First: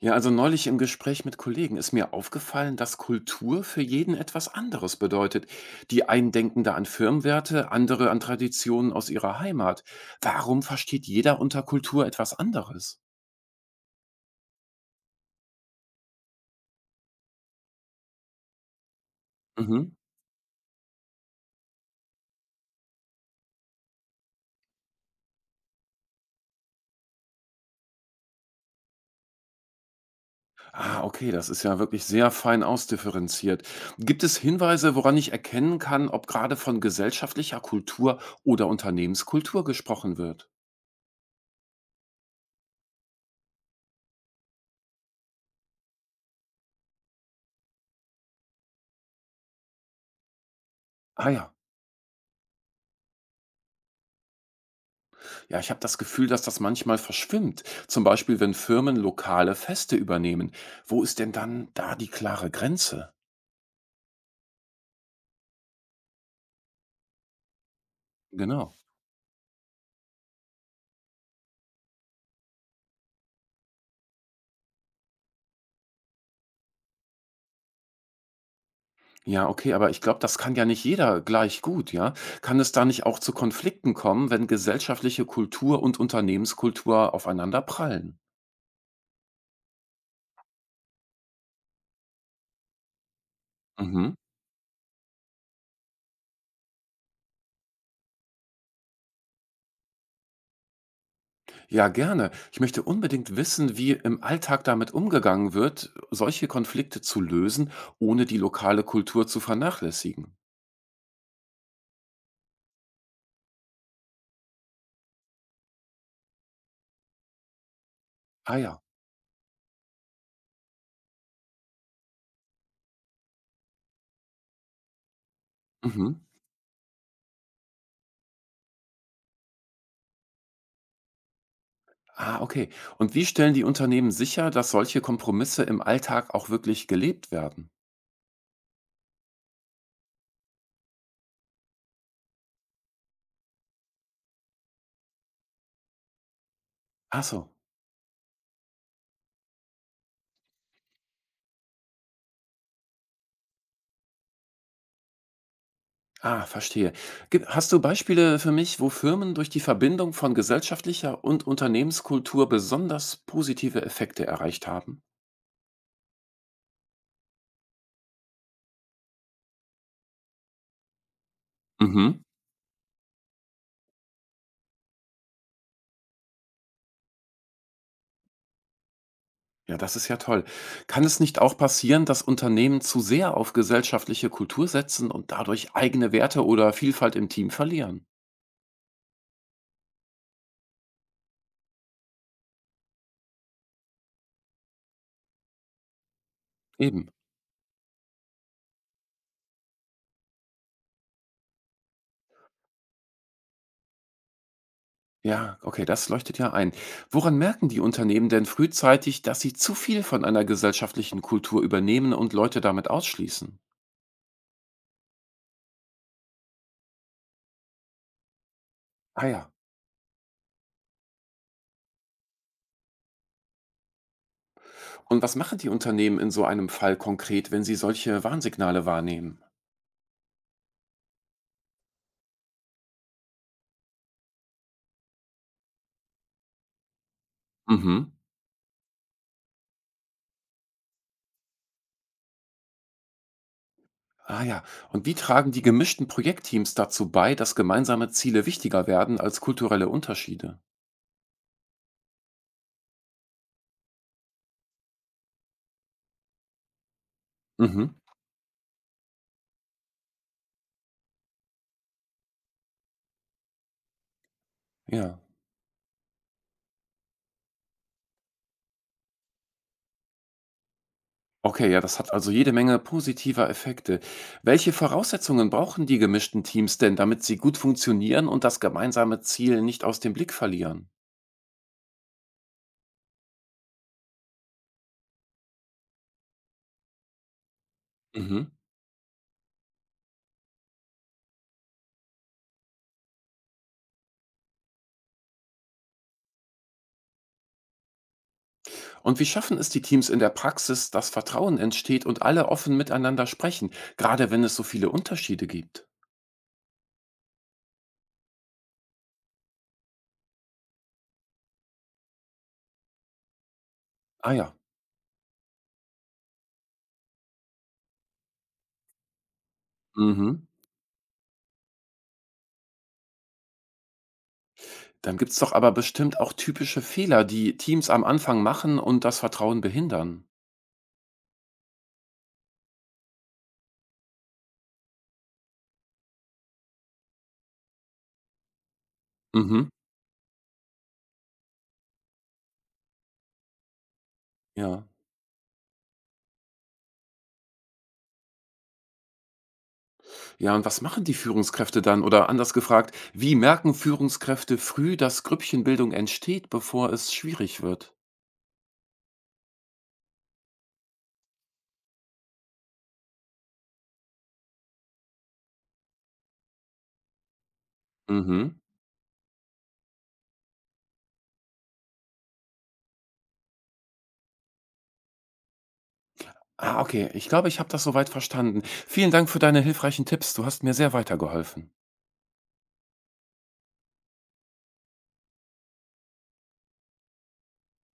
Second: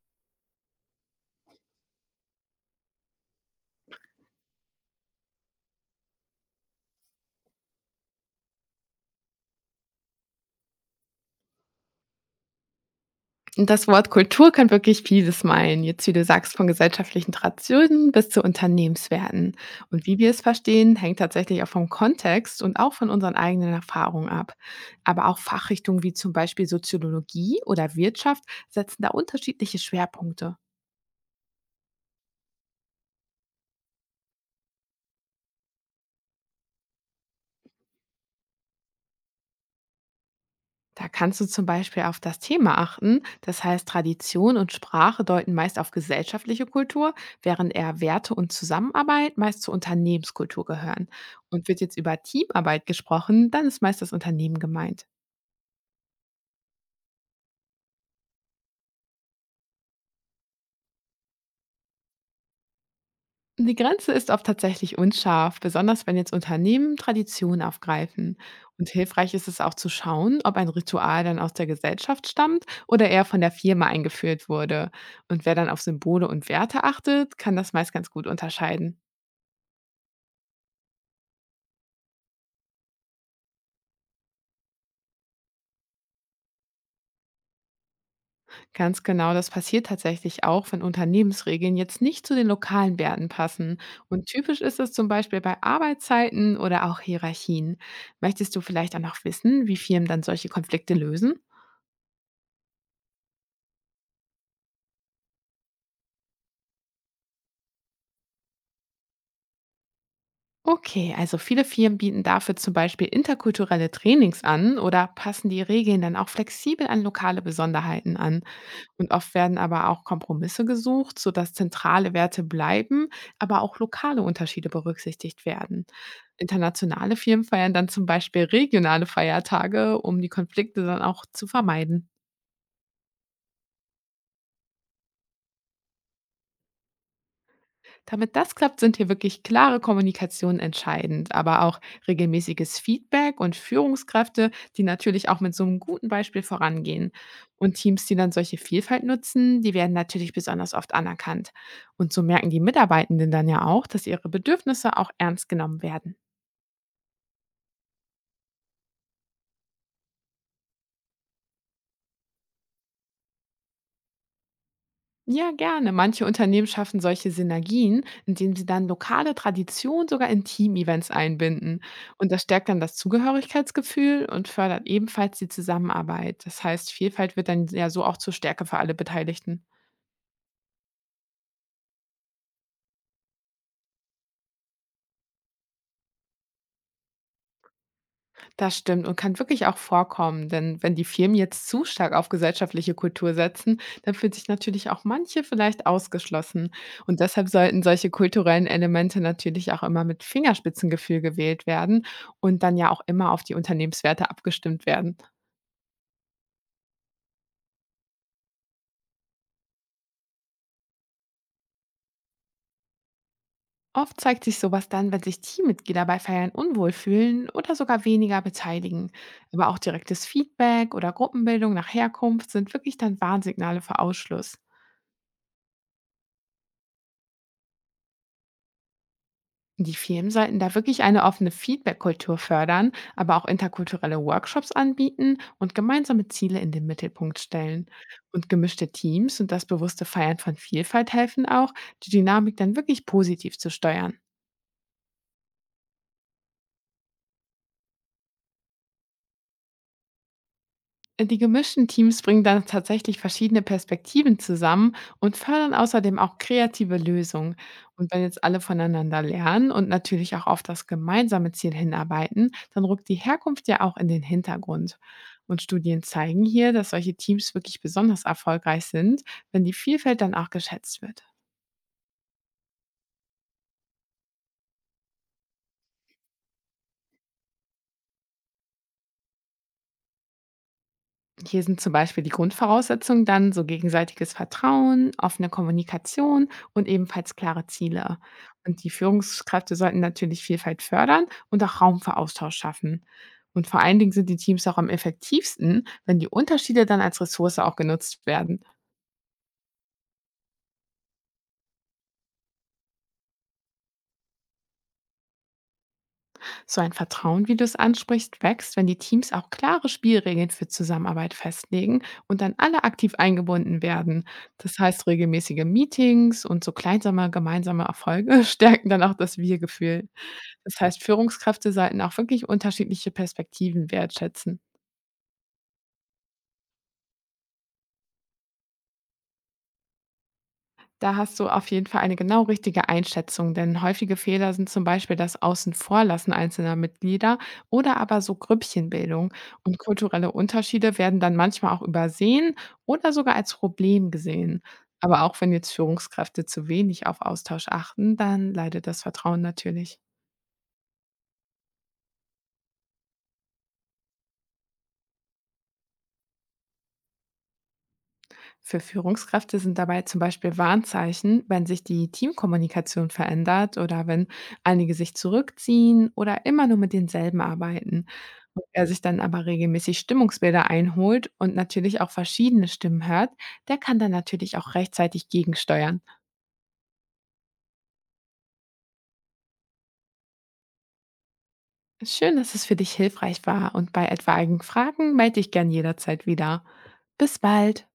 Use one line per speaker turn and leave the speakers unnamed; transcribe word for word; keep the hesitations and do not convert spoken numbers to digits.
Ja, also neulich im Gespräch mit Kollegen ist mir aufgefallen, dass Kultur für jeden etwas anderes bedeutet. Die einen denken da an Firmenwerte, andere an Traditionen aus ihrer Heimat. Warum versteht jeder unter Kultur etwas anderes?
Und das Wort Kultur kann wirklich vieles meinen. Jetzt, wie du sagst, von gesellschaftlichen Traditionen bis zu Unternehmenswerten.
Mhm.
Und wie wir es verstehen, hängt tatsächlich auch vom Kontext und auch von unseren eigenen Erfahrungen ab. Aber auch Fachrichtungen wie zum Beispiel Soziologie oder Wirtschaft setzen da unterschiedliche Schwerpunkte.
Ah, okay, das ist ja wirklich sehr fein ausdifferenziert. Gibt es Hinweise, woran ich erkennen kann, ob gerade von gesellschaftlicher Kultur oder Unternehmenskultur gesprochen wird?
Da kannst du zum Beispiel auf das Thema achten. Das heißt, Tradition und Sprache deuten meist auf gesellschaftliche Kultur, während eher Werte und Zusammenarbeit meist zur Unternehmenskultur gehören.
Ah ja.
Und wird jetzt über Teamarbeit gesprochen, dann ist meist das Unternehmen gemeint.
Ja, ich habe das Gefühl, dass das manchmal verschwimmt. Zum Beispiel, wenn Firmen lokale Feste übernehmen. Wo ist denn dann da die klare Grenze?
Die Grenze ist oft tatsächlich unscharf, besonders wenn jetzt Unternehmen Traditionen aufgreifen.
Genau.
Und hilfreich ist es auch zu schauen, ob ein Ritual dann aus der Gesellschaft stammt oder eher von der Firma eingeführt wurde. Und wer dann auf Symbole und Werte achtet, kann das meist ganz gut unterscheiden.
Ja, okay, aber ich glaube, das kann ja nicht jeder gleich gut, ja? Kann es da nicht auch zu Konflikten kommen, wenn gesellschaftliche Kultur und Unternehmenskultur aufeinander prallen?
Ganz genau, das passiert tatsächlich auch, wenn Unternehmensregeln jetzt nicht zu den lokalen Werten passen.
Mhm.
Und typisch ist es zum Beispiel bei Arbeitszeiten oder auch Hierarchien. Möchtest du vielleicht auch noch wissen, wie Firmen dann solche Konflikte lösen?
Ja, gerne. Ich möchte unbedingt wissen, wie im Alltag damit umgegangen wird, solche Konflikte zu lösen, ohne die lokale Kultur zu vernachlässigen.
Okay, also viele Firmen bieten dafür zum Beispiel interkulturelle Trainings an oder passen die Regeln dann auch flexibel an lokale Besonderheiten an.
Ah ja.
Und oft werden aber auch Kompromisse gesucht, sodass zentrale Werte bleiben, aber auch lokale Unterschiede berücksichtigt werden.
Mhm.
Internationale Firmen feiern dann zum Beispiel regionale Feiertage, um die Konflikte dann auch zu vermeiden.
Ah, okay. Und wie stellen die Unternehmen sicher, dass solche Kompromisse im Alltag auch wirklich gelebt werden?
Damit das klappt, sind hier wirklich klare Kommunikation entscheidend, aber auch regelmäßiges Feedback und Führungskräfte, die natürlich auch mit so einem guten Beispiel vorangehen.
Ach so.
Und Teams, die dann solche Vielfalt nutzen, die werden natürlich besonders oft anerkannt. Und so merken die Mitarbeitenden dann ja auch, dass ihre Bedürfnisse auch ernst genommen werden.
Ah, verstehe. Gib- Hast du Beispiele für mich, wo Firmen durch die Verbindung von gesellschaftlicher und Unternehmenskultur besonders positive Effekte erreicht haben?
Ja, gerne. Manche Unternehmen schaffen solche Synergien, indem sie dann lokale Traditionen sogar in Team-Events einbinden.
Mhm.
Und das stärkt dann das Zugehörigkeitsgefühl und fördert ebenfalls die Zusammenarbeit. Das heißt, Vielfalt wird dann ja so auch zur Stärke für alle Beteiligten.
Ja, das ist ja toll. Kann es nicht auch passieren, dass Unternehmen zu sehr auf gesellschaftliche Kultur setzen und dadurch eigene Werte oder Vielfalt im Team verlieren?
Das stimmt und kann wirklich auch vorkommen, denn wenn die Firmen jetzt zu stark auf gesellschaftliche Kultur setzen, dann fühlt sich natürlich auch manche vielleicht ausgeschlossen.
Eben.
Und deshalb sollten solche kulturellen Elemente natürlich auch immer mit Fingerspitzengefühl gewählt werden und dann ja auch immer auf die Unternehmenswerte abgestimmt werden.
Ja, okay, das leuchtet ja ein. Woran merken die Unternehmen denn frühzeitig, dass sie zu viel von einer gesellschaftlichen Kultur übernehmen und Leute damit ausschließen?
Oft zeigt sich sowas dann, wenn sich Teammitglieder bei Feiern unwohl fühlen oder sogar weniger beteiligen.
Ah ja.
Aber auch direktes Feedback oder Gruppenbildung nach Herkunft sind wirklich dann Warnsignale für Ausschluss.
Und was machen die Unternehmen in so einem Fall konkret, wenn sie solche Warnsignale wahrnehmen?
Die Firmen sollten da wirklich eine offene Feedback-Kultur fördern, aber auch interkulturelle Workshops anbieten und gemeinsame Ziele in den Mittelpunkt stellen.
Mhm.
Und gemischte Teams und das bewusste Feiern von Vielfalt helfen auch, die Dynamik dann wirklich positiv zu steuern.
Ah ja. Und wie tragen die gemischten Projektteams dazu bei, dass gemeinsame Ziele wichtiger werden als kulturelle Unterschiede?
Die gemischten Teams bringen dann tatsächlich verschiedene Perspektiven zusammen und fördern außerdem auch kreative Lösungen.
Mhm.
Und wenn jetzt alle voneinander lernen und natürlich auch auf das gemeinsame Ziel hinarbeiten, dann rückt die Herkunft ja auch in den Hintergrund.
Ja.
Und Studien zeigen hier, dass solche Teams wirklich besonders erfolgreich sind, wenn die Vielfalt dann auch geschätzt wird.
Okay, ja, das hat also jede Menge positiver Effekte. Welche Voraussetzungen brauchen die gemischten Teams denn, damit sie gut funktionieren und das gemeinsame Ziel nicht aus dem Blick verlieren?
Hier sind zum Beispiel die Grundvoraussetzungen dann so gegenseitiges Vertrauen, offene Kommunikation und ebenfalls klare Ziele.
Mhm.
Und die Führungskräfte sollten natürlich Vielfalt fördern und auch Raum für Austausch schaffen. Und vor allen Dingen sind die Teams auch am effektivsten, wenn die Unterschiede dann als Ressource auch genutzt werden.
Und wie schaffen es die Teams in der Praxis, dass Vertrauen entsteht und alle offen miteinander sprechen, gerade wenn es so viele Unterschiede gibt?
So ein Vertrauen, wie du es ansprichst, wächst, wenn die Teams auch klare Spielregeln für Zusammenarbeit festlegen und dann alle aktiv eingebunden werden.
Ah ja.
Das heißt, regelmäßige Meetings und so kleinsame gemeinsame Erfolge stärken dann auch das Wir-Gefühl.
Mhm.
Das heißt, Führungskräfte sollten auch wirklich unterschiedliche Perspektiven wertschätzen.
Dann gibt's doch aber bestimmt auch typische Fehler, die Teams am Anfang machen und das Vertrauen behindern.
Da hast du auf jeden Fall eine genau richtige Einschätzung, denn häufige Fehler sind zum Beispiel das Außenvorlassen einzelner Mitglieder oder aber so Grüppchenbildung.
Mhm.
Und kulturelle Unterschiede werden dann manchmal auch übersehen oder sogar als Problem gesehen.
Ja.
Aber auch wenn jetzt Führungskräfte zu wenig auf Austausch achten, dann leidet das Vertrauen natürlich.
Ja, und was machen die Führungskräfte dann? Oder anders gefragt, wie merken Führungskräfte früh, dass Grüppchenbildung entsteht, bevor es schwierig wird?
Für Führungskräfte sind dabei zum Beispiel Warnzeichen, wenn sich die Teamkommunikation verändert oder wenn einige sich zurückziehen oder immer nur mit denselben arbeiten.
Mhm.
Und wer sich dann aber regelmäßig Stimmungsbilder einholt und natürlich auch verschiedene Stimmen hört, der kann dann natürlich auch rechtzeitig gegensteuern.
Ah, okay. Ich glaube, ich habe das soweit verstanden. Vielen Dank für deine hilfreichen Tipps. Du hast mir sehr weitergeholfen.
Schön, dass es für dich hilfreich war und bei etwaigen Fragen melde dich gern jederzeit wieder. Bis bald!